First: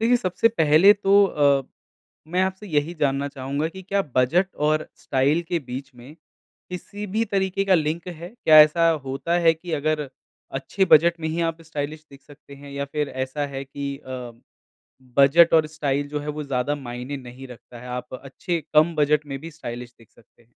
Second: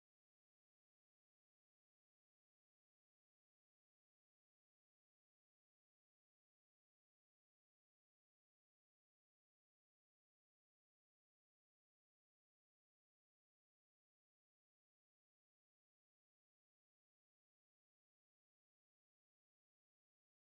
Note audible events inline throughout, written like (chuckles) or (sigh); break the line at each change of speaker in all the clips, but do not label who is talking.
देखिए सबसे पहले तो अ, मैं आपसे यही जानना चाहूँगा कि क्या बजट और स्टाइल के बीच में, किसी भी तरीके का लिंक है? क्या ऐसा होता है कि अगर अच्छे बजट में ही आप स्टाइलिश दिख सकते हैं या फिर ऐसा है कि अ, बजट और स्टाइल जो है वो ज़्यादा मायने नहीं रखता है, आप अच्छे कम बजट में भी स्टाइलिश दिख सकते हैं।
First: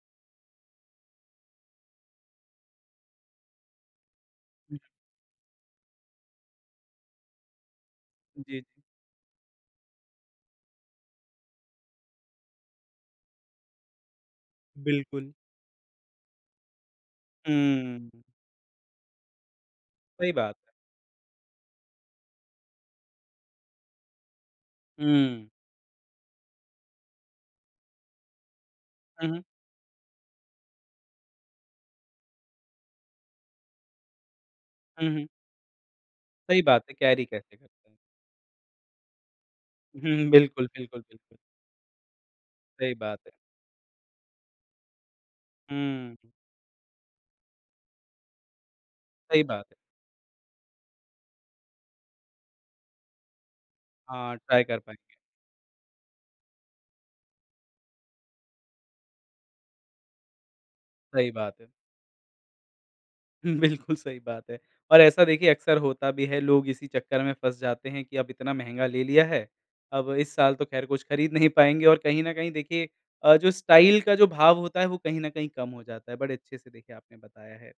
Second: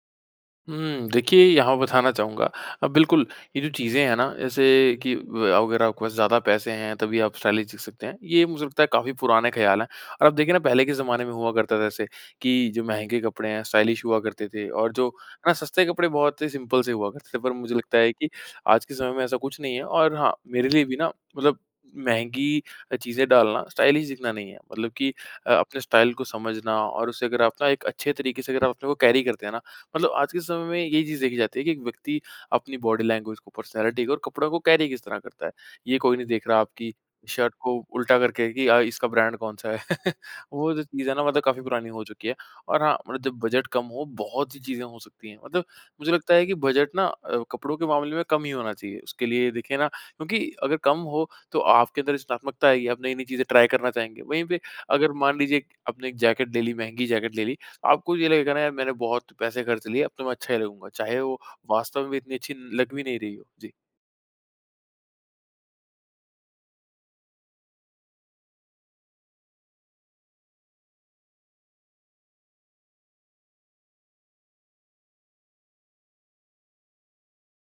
हुँ, देखिए यहाँ बताना चाहूँगा अ, बिल्कुल, ये जो चीज़ें हैं ना जैसे
हुँ।
कि ब अगर आपके पास ज़्यादा पैसे हैं तभी आप स्टाइलिश दिख सकते हैं,
उ,
ये
जी।
मुझे लगता है काफ़ी पुराने ख्याल है, और आप देखिए ना पहले के ज़माने में हुआ करता था ऐसे कि जो महँगे कपड़े हैं स्टाइलिश हुआ करते थे और जो
बिल्कुल।
ना सस्ते कपड़े बहुत ही सिंपल से हुआ करते थे, पर मुझे लगता है
हुँ।
कि आज के समय में ऐसा कुछ नहीं है और
सही
हाँ,
बात
मेरे लिए भी ना मतलब महँगी अ, चीज़ें डालना स्टाइलिश दिखना नहीं है। मतलब कि
हुँ।
अ, अपने स्टाइल को समझना और उसे अगर आप ना एक अच्छे तरीके से अगर आप अपने को कैरी
हुँ, हुँ।
करते हैं ना मतलब आज के समय में ये चीज़ देखी जाती है कि एक व्यक्ति अपनी बॉडी लैंग्वेज़ को पर्सनैलिटी को और कपड़ा को कैरी किस
हुँ,
तरह
हुँ।
करता है। ये कोई नहीं देख रहा
सही बात
आपकी
है, कैरी
शर्ट
कैसे
को
करते
उल्टा करके कि अ, इसका ब्रांड कौन-सा है,
हुँ,
(chuckles)
हुँ। बिल्कुल,
वो जो
बिल्कुल,
चीज़ है ना
बिल
मतलब काफ़ी पुरानी हो चुकी है। और
सही
हाँ,
बात
मतलब
है।
जब बजट कम हो बहुत सी चीज़ें हो सकती है मतलब मुझे
हुँ।
लगता है कि बजट ना अ, कपड़ों के मामले में कम ही होना चाहिए, उसके
सही
लिए
बात है।
देखिए ना क्योंकि अगर कम हो, तो आपके अंदर रचनात्मकता आएगी आप नई-नई चीज़ें ट्राई करना चाहेंगे,
हाँ,
वहीं पे
ट्राई कर
अगर
पाएँगे।
मान लीजिए आपने 1 जैकेट ले ली, महँगी जैकेट ले ली आपको ये लगेगा ना यार मैंने बहुत पैसे खर्च लिए अब तो मैं अच्छा ही लगूँगा चाहे
सही
वो
बात है।
वास्तव में भी इतनी अच्छी लग भी नहीं रही हो।
हुँ,
जी।
बिल्कुल सही बात है, और ऐसा देखिए अक्सर होता भी है लोग इसी चक्कर में फँस जाते हैं कि अब इतना महँगा ले लिया है, अब इस साल तो ख़ैर कुछ खरीद नहीं पाएँगे और कहीं न कहीं देखिए अ, जो स्टाइल का जो भाव होता है वो कहीं न कहीं कम हो जाता है, बड़े अच्छे से देखिए आपने बताया है।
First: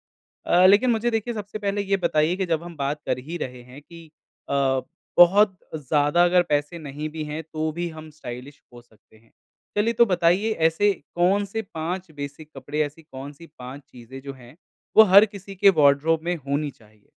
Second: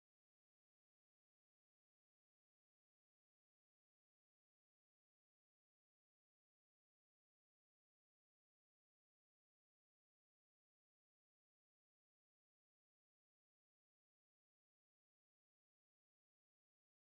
अ, लेकिन मुझे देखिए सबसे पहले ये बताइए कि जब हम बात कर ही रहे हैं कि अ, बहुत ज़्यादा अगर पैसे नहीं भी है तो भी हम स्टाइलिश हो सकते हैं, चलिए तो बताइए ऐसे कौन-से 5 बेसिक कपड़े, ऐसी कौन-सी 5 चीज़ें जो हैं वो हर किसी के वार्डरोब में होनी चाहिए?